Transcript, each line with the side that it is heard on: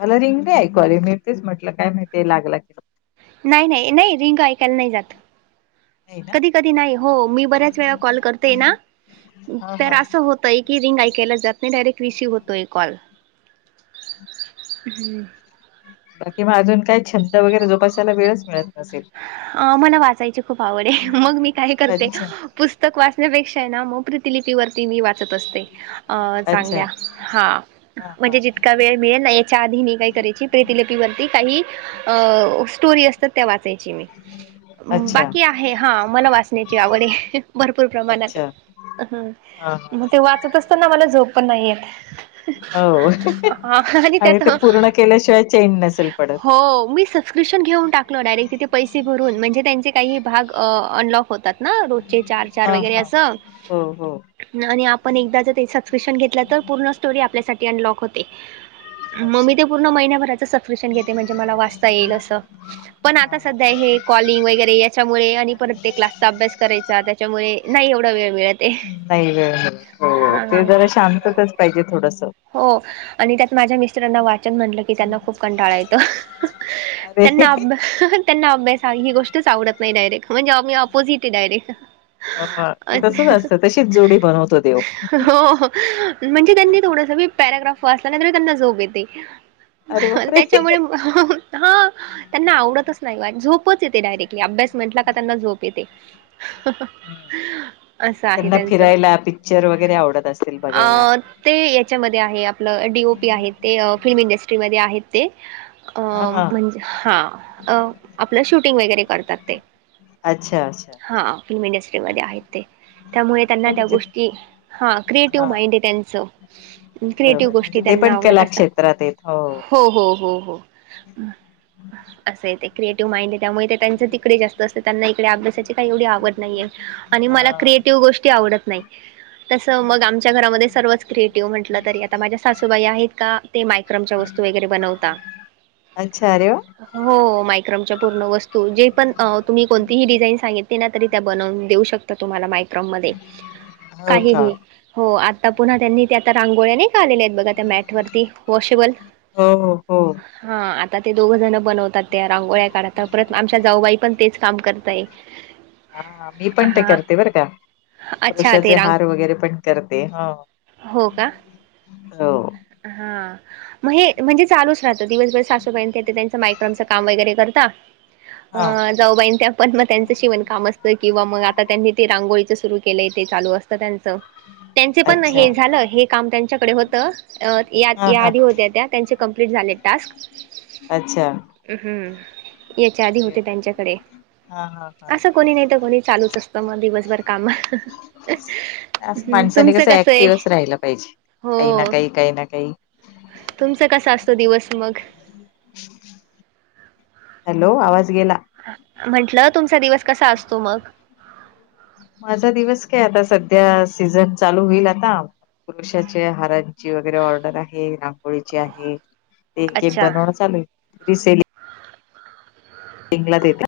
left: मला रिंग नाही ऐकू आली मी तेच म्हटलं काय माहिती लागला की
right: नाही, नाही, नाही रिंग ऐकायला नाही जात.
left: नाही ना.
right: कधी कधी नाही हो मी बऱ्याच वेळा कॉल करते ना
left: हा
right: तर
left: हा.
right: असं होत एकही रिंग ऐकायला जात नाही डायरेक्ट रिसीव होतोय कॉल.
left: बाकी मग अजून काय छंद वगैरे जोपासायला वेळच मिळत नसेल.
right: अ मला वाचायची खूप आवड आहे मग मी काय करते
left: अच्छा
right: पुस्तक वाचण्यापेक्षा आहे ना मग प्र ती लिपीवरती मी वाचत असते अं
left: अच्छा
right: चांगल्या हा
left: हा हा.
right: म्हणजे जितका वेळ मिळेल ना याच्या आधी मी काही करायची प्रति लिपी वरती काही अ स्टोरी असतात त्या वाचायची मी
left: अच्छा
right: बाकी आहे हा मला वाचण्याची आवडे भरपूर प्रमाणात
left: अच्छा हा हा
right: मग ते वाचत असताना मला झोप पण नाही येत.
left: हो
right: हा आणि त्यात
left: ते पूर्ण केल्याशिवाय चैन नसेल पडत.
right: हो मी बस्क्रप्शन घऊन टाकलं डायरेक्ट तिथे पसे भरून म्हणजे त्यांचे काही भाग अनलॉक होतात. ना रोजचे चार चार
left: हा
right: वगैरे
left: हा.
right: असं
left: हो हो
right: आणि आपण एकदा जर सबस्क्रिप्शन घेतलं तर पूर्ण स्टोरी आपल्यासाठी अनलॉक होते.
left: अच्छा.
right: मग्मी ते पूर्ण महिन्याभराच सबस्क्रिपशन घेते म्हणजे मला वाचता येईल असं पण
left: हा
right: आता
left: हा.
right: सध्या काय हे कॉलिंग वगैरे याच्यामुळे आणि परत ते क्लासचा अभ्यास करायचा त्याच्यामुळे नाही एवढा वेळ मिळत आहे.
left: नाही ग हो हो
right: हा
left: ते
right: हा.
left: जरा शांततच पाहिजे थोडसं
right: हो आणि त्यात माझ्या मिस स्टरांना वाचन म्हटलं की त्यांना खूप कंटाळा येतो
left: अरे
right: त्यांना अभ्या त्यांना अभ्यास हा ही गोष्टच आवडत नाही डायरेक्ट म्हणजे आम्ही आपोजिट आहे डायरे
left: ह ते तसच
right: ह
left: असतं तशीच जोडी बनवतो देव
right: हो म्हणजे त्यांनी थोड मी पॅराग्राफ वाचला नाही तरी त्यांना झोप येते
left: अरे बापरे.
right: त्याच्यामुळे हा त्यांना आवडतच नाही झोपच येते डायरेक्टली अभ्यास म्हटला का त्यांना झोप येते. असं आहे
left: त्यांना
right: त्यांचं.
left: फिरायला, पिकच्चर वगैरे आवडत असेल बघायला.
right: अ ते याच्यामध्ये आहे आपलं डी ओ पी आहेत ते फिल्म इंडस्ट्रीमध्ये आहेत ते
left: हा
right: अं
left: हा
right: म्हणजे हा अं आपलं शूटिंग वगैरे करतात ते
left: अच्छा अच्छा
right: हा फिल्म इंडस्ट्रीमध्ये आहेत ते. त्यामुळे त्यांना त्या
left: म्हणजे
right: गोष्टी हा
left: हा
right: क्रिएटिव्ह माइंड आहे त्यांचं.
left: बरोबर
right: क्रिएटिव्ह
left: म्हणजे
right: गोष्टी
left: ते
right: त्यांना
left: पण
right: आवडत
left: कला
right: असता
left: क्षेत्रात आहेत
right: हो हो हो हो असंय ते क्रिएटिव्ह माइंड आहे त्यामुळे ते त्यांच तिकडे जास्त असत, त्यांना इकडे अभ्यासाची काही एवढी आवड नाहीय. आणि
left: हा
right: मला क्रिएटिव्ह गोष्टी आवडत नाही, तसं मग आमच्या घरामध्ये सर्वच क्रिएट ज्यो म्हटला तरी आता माझ्या सासूबाई आहेत का ते मायक्रोमच्या वस्तू वगैरे बनवता.
left: अच्छा अरे वा
right: हो मायक्रोमच्या पूर्ण वस्तू जे पण तुम्ही कोणतीही डिझाईन सांगितली ना तरी त्या बनवून देऊ शक ता तुम्हाला मायक्रोम मधे
left: हो का
right: काहीही हो आता पुन्हा त्यांनी ते आता रांगोळ्या नाही का आलेल्या आहेत बघा त्या मॅट वरती वॉशेबल
left: हो हो हो
right: हा आता ते दोघं जण बनवतात त्या रांगोळ्या काढता परत आमच्या जाऊबाई पण तेच काम करतय.
left: हा मी पण ते करते बरं का आणि
right: अच्छा ते
left: पुरुषाचे
right: रांग
left: हार वगैरे पण करते हो.
right: हो का
left: हो
right: हा म हे म्हणजे चालूच राहत. दिवसभर सासूबाई त्यां ते मायक्रोमच काम वगैरे करता
left: हा
right: अं जाऊबाई त्या पण मग त्यांचं शिवणकाम असतं किंवा मग आता त्यांनी ते रांगोळीचं सुरू केलंय ते चालू असतं त्यांचं त्यांचे पण
left: अच्छा
right: हे झालं हे काम त्यांच्याकडे होतं
left: हा
right: या
left: हा
right: आधी होत त्या त्यांच्या कंप्लीट झालेत टास्क
left: अच्छा
right: हम् हम्म याच्या आधी
left: अरे
right: होते
left: वा.
right: त्यांच्याकडे
left: हा हा हा
right: असं कोणी नाही तर कोणी चालूच असतं म दिवसभर कामा
left: असं माणसाने
right: तुमचं कसं आहे
left: ऍक्टिव्हच राहिला पाहिजे काही ना
right: हो
left: काही, काही ना काही
right: तुमचं कस असतो दिवस मग
left: हॅलो आवाज गेला.
right: म्हंटलं तुमचा दिवस कसा असतो मग
left: माझा दिवस काय आता सध्या सीझन चालू होईल आता हारा ची वैगेरे ऑर्डर आहे रांगोळीची आहे एक एक
right: अच्छा
left: बनवणं चालू आहे रिसे. लिंगला देत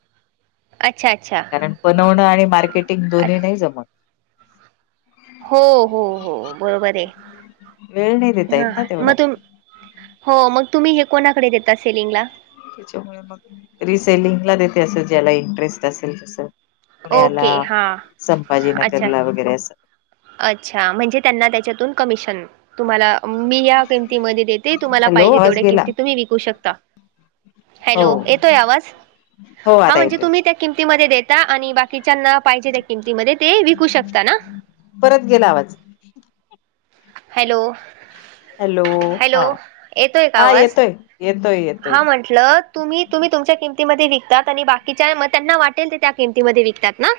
right: अच्छा अच्छा
left: कारण बनवणं आणि मार्केटिंग दोन्ही नाही जमत.
right: हो हो हो बरोबर ये.
left: वेळ नाही देता
right: हा
left: येत ना तेवढा
right: म तुम हो मग तुम्ही हे कोणाकडे देता सेलिंग ला?
left: त्याच्यामुळे मग रिसेलिंगला देते असं ज्याला इंटरेस्ट असेल तस पुण्याला
right: ओके हां अच्छा.
left: संभाजीनगरला वगैरे असं
right: अच्छा म्हणजे त्यांना त्याच्यातून कमिशन तुम्हाला मी या किमतीमध्ये देते तुम्हाला
left: हॅलो
right: पाहिजे
left: आवाज
right: तेवढ्या
left: गेला
right: किमतीत तुम्ही विकू शकता
left: हो
right: हॅलो येतोय आवाज
left: हो
right: हा
left: आता
right: म्हणजे
left: येतोय
right: तुम्ही त्या किमतीमध्ये देता आणि बाकीच्यांना पाहिजे त्या किमतीमध्ये ते विकू शकता ना
left: परत गेला आवाज
right: हॅलो
left: हॅलो
right: हॅलो
left: हा हा येतोय येतोय ये
right: हां म्हण म्हटलं तुम्ही तुम्ही तुमच्या किमतीमध्ये विकतात आणि बाकीच्या म त्यांना वाटेल ते त्या किमतीमध्ये विकतात ना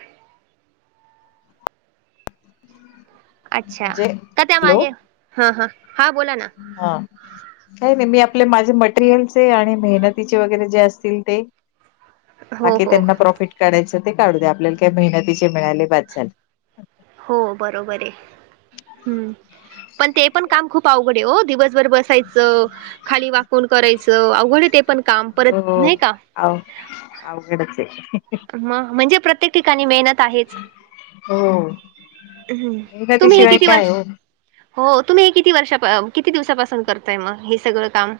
right: अच्छा
left: म्हणजे
right: का
left: हॅलो
right: त्यामागे ह- ह- हा बोला ना
left: हा काही नाही मी आपले माझे मटेरियलचे आणि मेहनतीचे वगैरे जे असतील ते
right: हो
left: बाकी
right: हो
left: त्यांना प्रॉफिट काढायचं ते काढू द्या आपल्याला काही मेहनतीचे मिळाले बास झाल
right: हो बरोबर आहे हम् पण ते पण काम खूप अवघड आहे हो दिवसभर बस यच खाली वाकून करायचं अवघड ते पण काम परत नाही का
left: आव अवघडच ये
right: मग म्हणजे प्रत्येक ठिकाणी मेहन त आहेच
left: हो
right: हम तुम्ही हे
left: मेहनतीशिवाय
right: किती
left: काय
right: वर्ष
left: हो.
right: हो तुम्ही हे किती वर्षा किती दिवसापासून करताय मग हे सगळं काम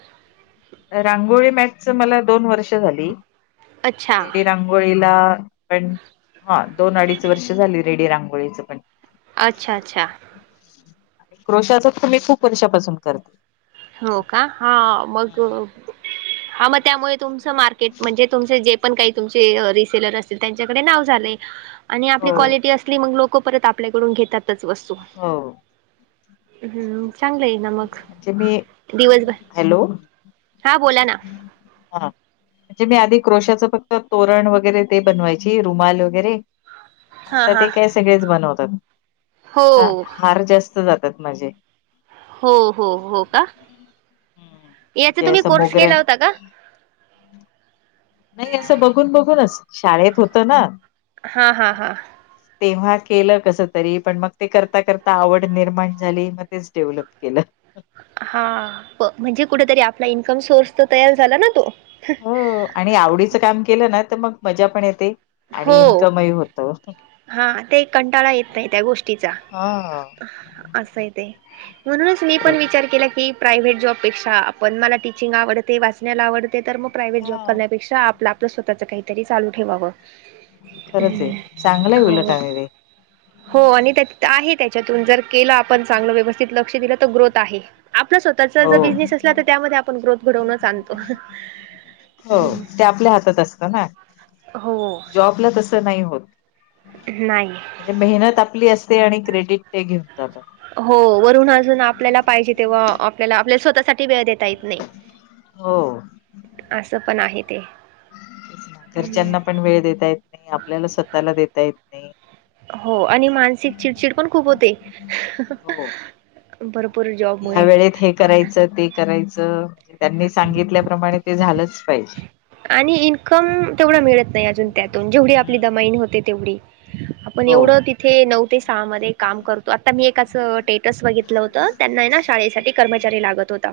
left: रांगोळी मॅटच मला दोन वर्ष झाली
right: अच्छा
left: रेडी रांग गोळीला पण हा दोन अडीच वर्ष झाली रेडी रांगोळीचं पण
right: अच्छा अच्छा
left: क्रोशाचाच तर मी खूप वर्षापासून करते
right: हो का हा मग हा मग त्यामुळे तुमचं मार्केट म्हणजे तुमचे जे पण काही तुमचे रिसेलर असतील त्यांच्याकडे नाव झालयं
left: [inaudible]
right: आणि आपली क्वालिटी असली मग लोक परत आपल्याकडून घेतातच वस्तू
left: हो
right: हम्म चांगलंय ना मग
left: [unintelligible]
right: दिवसभर
left: हॅलो
right: हा बोला ना
left: हा म्हणजे मी आधी क्रोशाचं फक्त तोरण वगैरे ते बनवायची रुमाल वगैरे
right: हा
left: आता
right: हा.
left: ते काय सगळेच बनवतात
right: हो
left: त्यात हार जास्त जातात माझे
right: हो हो हो का
left: हम्म.
right: याचा
left: म्हणजे
right: तुम्ही
left: असं
right: कोर्स
left: मोगऱ्या
right: केला होता का
left: नाही असं बघून बघूनच शाळेत होतं ना
right: हा हा
left: मग
right: हा
left: तेव्हा केलं कस तरी पण मग ते करता करता आवड निर्माण झाली मग तेच डेव्हलप केलं
right: हा प म्हणजे कुठेतरी आपला इन्कम सोर्स तर तयार झाला ना तो
left: हो आणि आवडीचं काम केलं ना तर मग मजा पण येते आणि
right: हो
left: इन्कमही होत
right: हा ते कंटाळा येत नाही त्या गोष्टीचा
left: हा
right: असंय ते म्हणूनच मी पण
left: बरोबर
right: विचार केला की प्रायव्हेट जॉबपेक्षा आपण मला टीचिंग आवडते वाचण्याला आवडते तर मग प्रायव्हेट जॉब
left: हा
right: करण्यापेक्षा आपला त स्वतःच काहीतरी चाल ठेवावं. [unintelligible]
left: खरच आहे चांगलं आहे उलट
right: हो
left: आरे [unintelligible]
right: हो आणि त्या आहे त्याच्यातून जर केलं आपण चांगलं व्यवस्थित लक्ष दिलं तर ग्रोथ आहे [unintelligible] आपला स्वतःचा
left: हो
right: ज बिझनेस असला तर त्यामध्ये आपण ग्रोथ घडवूनच आणतो [unintelligible]
left: हो ते आपल्या हातात असतं ना [unintelligible]
right: हो [unintelligible]
left: जॉबला तसं नाही होत [unintelligible]
right: नाही [unintelligible]
left: म्हणजे मेहनत आपली असते आणि क्रेडिट ते घेऊन जातात [unintelligible]
right: हो वरुून अजून आपल्याला पाहिजे तेव्हा आपल्याला-आपल्याला स्वतःसाठी वेळ देता येत नाही. [unintelligible]
left: हो. [unintelligible]
right: असं पण आहे ते [unintelligible]
left: तेच ना.
right: हम्म
left: घरच्यांना पण वेळ देता येत नाही आपल्याला स्वतःला देता येत [unintelligible]
right: हो आणि मानसिक चिडचिड पण खूप होते
left: हो
right: भरपूर जॉब [unintelligible]
left: या वेळेत हे करायचं ते करायचं त्यांनी सांगितल्याप्रमाणे ते झालंच पाहिजे.
right: आणि इन्कम तेवढा मिळत नाही अजून त्यातून जेवढी आपली
left: हम्म.
right: दमाईनी होते तेवढी. [unintelligible] आपण
left: हो
right: एवढं तिथे नऊ ते सहा मध्ये काम करतो आता मी एकचं ट [unintelligible] बघितलं होत त्यांना ना शाळेसाठी कर्मचारी लागत होता.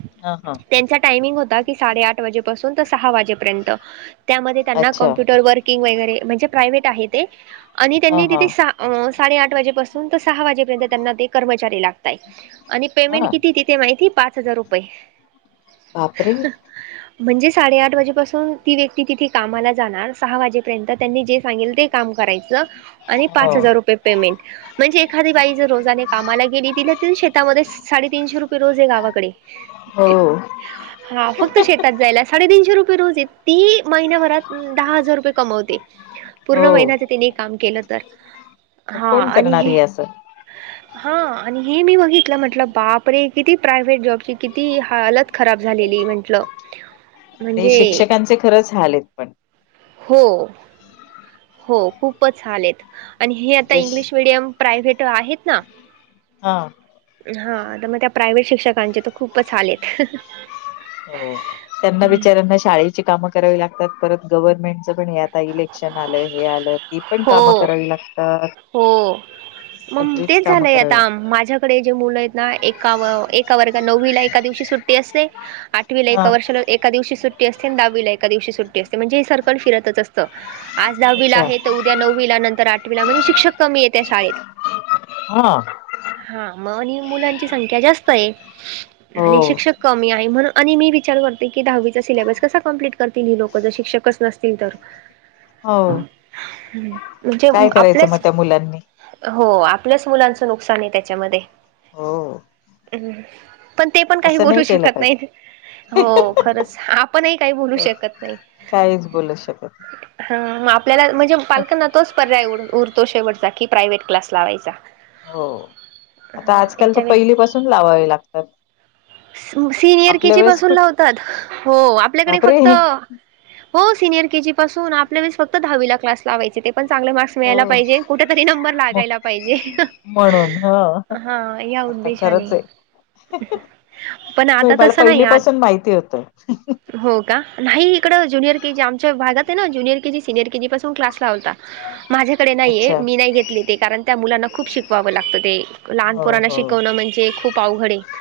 right: [unintelligible]
left: ह हा [unintelligible]
right: त्यांचा टायमिंग होता की साडे आठ वाजेपासून तर सहा वाजेपर्यंत त्यामध्ये त्यांना
left: अच्छा
right: कमप्युटरवर वर्किंग वगैरे म्हणजे प्रायव्हेट आहे ते आणि
left: हा
right: त्यांनी
left: हा
right: तिथे सहा [unintelligible] अ साडे आठ वाजेपासून तर सहा वाजेपर्यंत त्यांना ते कर्मचारी लागत आणि पेमेंट
left: हा
right: किती ते माहिती पाच हजार रुपये. [unintelligible]
left: बापरे [unintelligible]
right: म्हणजे साडेआठ वाजेपासून ती व्यक्ती तिथे कामाला जाणार सहा वाजे [unintelligible] त्यांनी जे सांगेल ते काम करायच आणि
left: हो
right: पाच हजार रुपये पेमेंट म्हणजे एखादी बाई जर रोजाने कामाला गेली तिला तरी शेतामध्ये साडेतीनशे रुपये रोज आहे गावाकडे
left: हो
right: हा फक्त शेत [unintelligible] शेतात जायला साडेतीनशे रुपये रोज आहे ती महिनाभरात दहा हजार रुपये कमावते.
left: हो
right: पूर्ण महिन्याच तिने काम केलं तर [unintelligible]
left: मग
right: हा
left: कोण
right: आणि
left: करणार
right: हे
left: आहें असं [unintelligible]
right: हा आणि हे मी बघितलं म्हटलं बापरे किती प्रायव्हेट जॉबची किती हलत खराब झालेली म्हटलं. [unintelligible]
left: आणि शिक्षकांचे खरंच हाल आहेत पण. [unintelligible]
right: हो हो खूपच हाल आणि हे आता
left: म्हणजे
right: इंग्लिश मिडियम प्रायव्हेट आहेत ना [unintelligible]
left: हा [unintelligible]
right: हा तर मग त्या प्रायव्हेट शिक्षकांचे त खूपच हालेत.
left: हो त्यांना बिचऱ्यांना शाळ [unintelligible] काम करावी लागतात परत गव्हर्नमेंटच पण हे आता इलेक्शन आलं हे आलं ती पण
right: हो
left: काम करावी लागतात. [unintelligible]
right: हो मग
left: सगळीच
right: तेच
left: कामं
right: झालंय
left: करावी
right: आता
left: लागतात
right: माझ्या कडे जे मुलं आहेत ना एका एका वर्ग नववीला एका दिवशी सुट्टी असते आठवीला एका
left: हा
right: वर्षला एका दिवशी सुट्टी असते आणि दहावीला एक दिवशी सुट्ट असते म्हणजे हे सर्कल फिरच असत आज दहावीला
left: अच्छा
right: आहे त उद्या नववीला नंतर आठवीला म्हणजे श शिक्षक कमी येत त्या शाळेत
left: हा
right: [unintelligible] हा मग आणि मुलांची संख्या जास्त आहे आणि
left: हो
right: शिक्षक कमी आहे म्हण आणि मी विचार करते की दहावीचा सिलॅबस कसा कम्प्लीट करतील ही लोक जर शिक्षकच नसते [unintelligible] [unintelligible]
left: हो [unintelligible]
right: म्हणजे ह
left: काय करायचं मग
right: आपल्याच
left: त्या मुलांनी.
right: हो आपल्याच मुलांचं नुकसान ये त्याच्यामध्ये
left: हो.
right: हम्म पण ते पण काही
left: असं
right: बोलू
left: नाही केलं
right: शकत
left: पाहिजे
right: नाही. हो खरंच, आपणही काही बोलू
left: बर
right: शकत नाही.
left: काहीच बोलू शकत नाही
right: हा मग आपल्याला म्हणजे पालकांना तोच पर्याय उरतो, शेवटचा की प्रायव्हेट क्लास लावायचा.
left: हो, आता
right: हा
left: आजकाल तर
right: याच्या वे
left: पहिलीपासून लावावे लागतात.
right: सु सिनियर
left: आपल्या
right: केजी
left: वेळेस
right: पासून
left: कुठ
right: लावतात, हो आपल्याकडे
left: बापरे
right: फक्त हो सिनियर केजी पासून आपल्या वेळेस फक्त दहावीला क्लास लावायचे, ते पण चांगले मार्क्स
left: हो
right: मिळायला पाहिजे, कुठ तरी नंबर
left: म
right: लागायला पाहिजे,
left: म्हणून ह
right: हा या उद्देशाने. पण
left: होय
right: आता
left: मला
right: तसं नाही
left: पहिली पासून
right: आत
left: माहिती होत.
right: हो का, नाही इकडं ज्युनियर के जी आमच्या भागात आहे ना junior K G senior KG पासून क्लास लावता. माझ्या नहिये,
left: अच्छा
right: मी नाही घेतली ते कारण त्या मुलांना खूप शिकवावं लागतं, ते
left: हो
right: लहानपोरांना
left: हो
right: शिकवणं म्हणजे खूप अवघड. आहे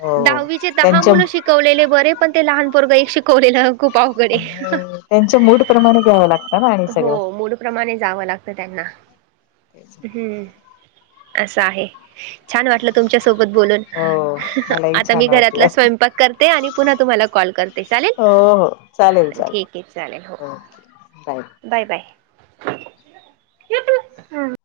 left: हो
right: दहावीचे दहा
left: त्यांच्या
right: मुलं शिकवलेले बरे, पण ते लहान पोरं एक शिकवलेलं खूप अवघड
left: आणि
right: आहे
left: त्यांच्या मूड प्रमाणे घ्यावं लागतं ना आणि सगळं?
right: प्रमाणे जावं लागतं त्यांना
left: तेच ना
right: हम् असं आहे. छान वाटलं तुमच्यासोबत बोलून.
left: हो मलाही
right: आता मी
left: छान वाटलं
right: घरातला स्वयंपाक करते आणि पुन्हा तुम्हाला कॉल करते चालेल?
left: हो हो चालेल
right: ठीक आहे हो.
left: चालेल.
right: Bye bye. [unintelligible]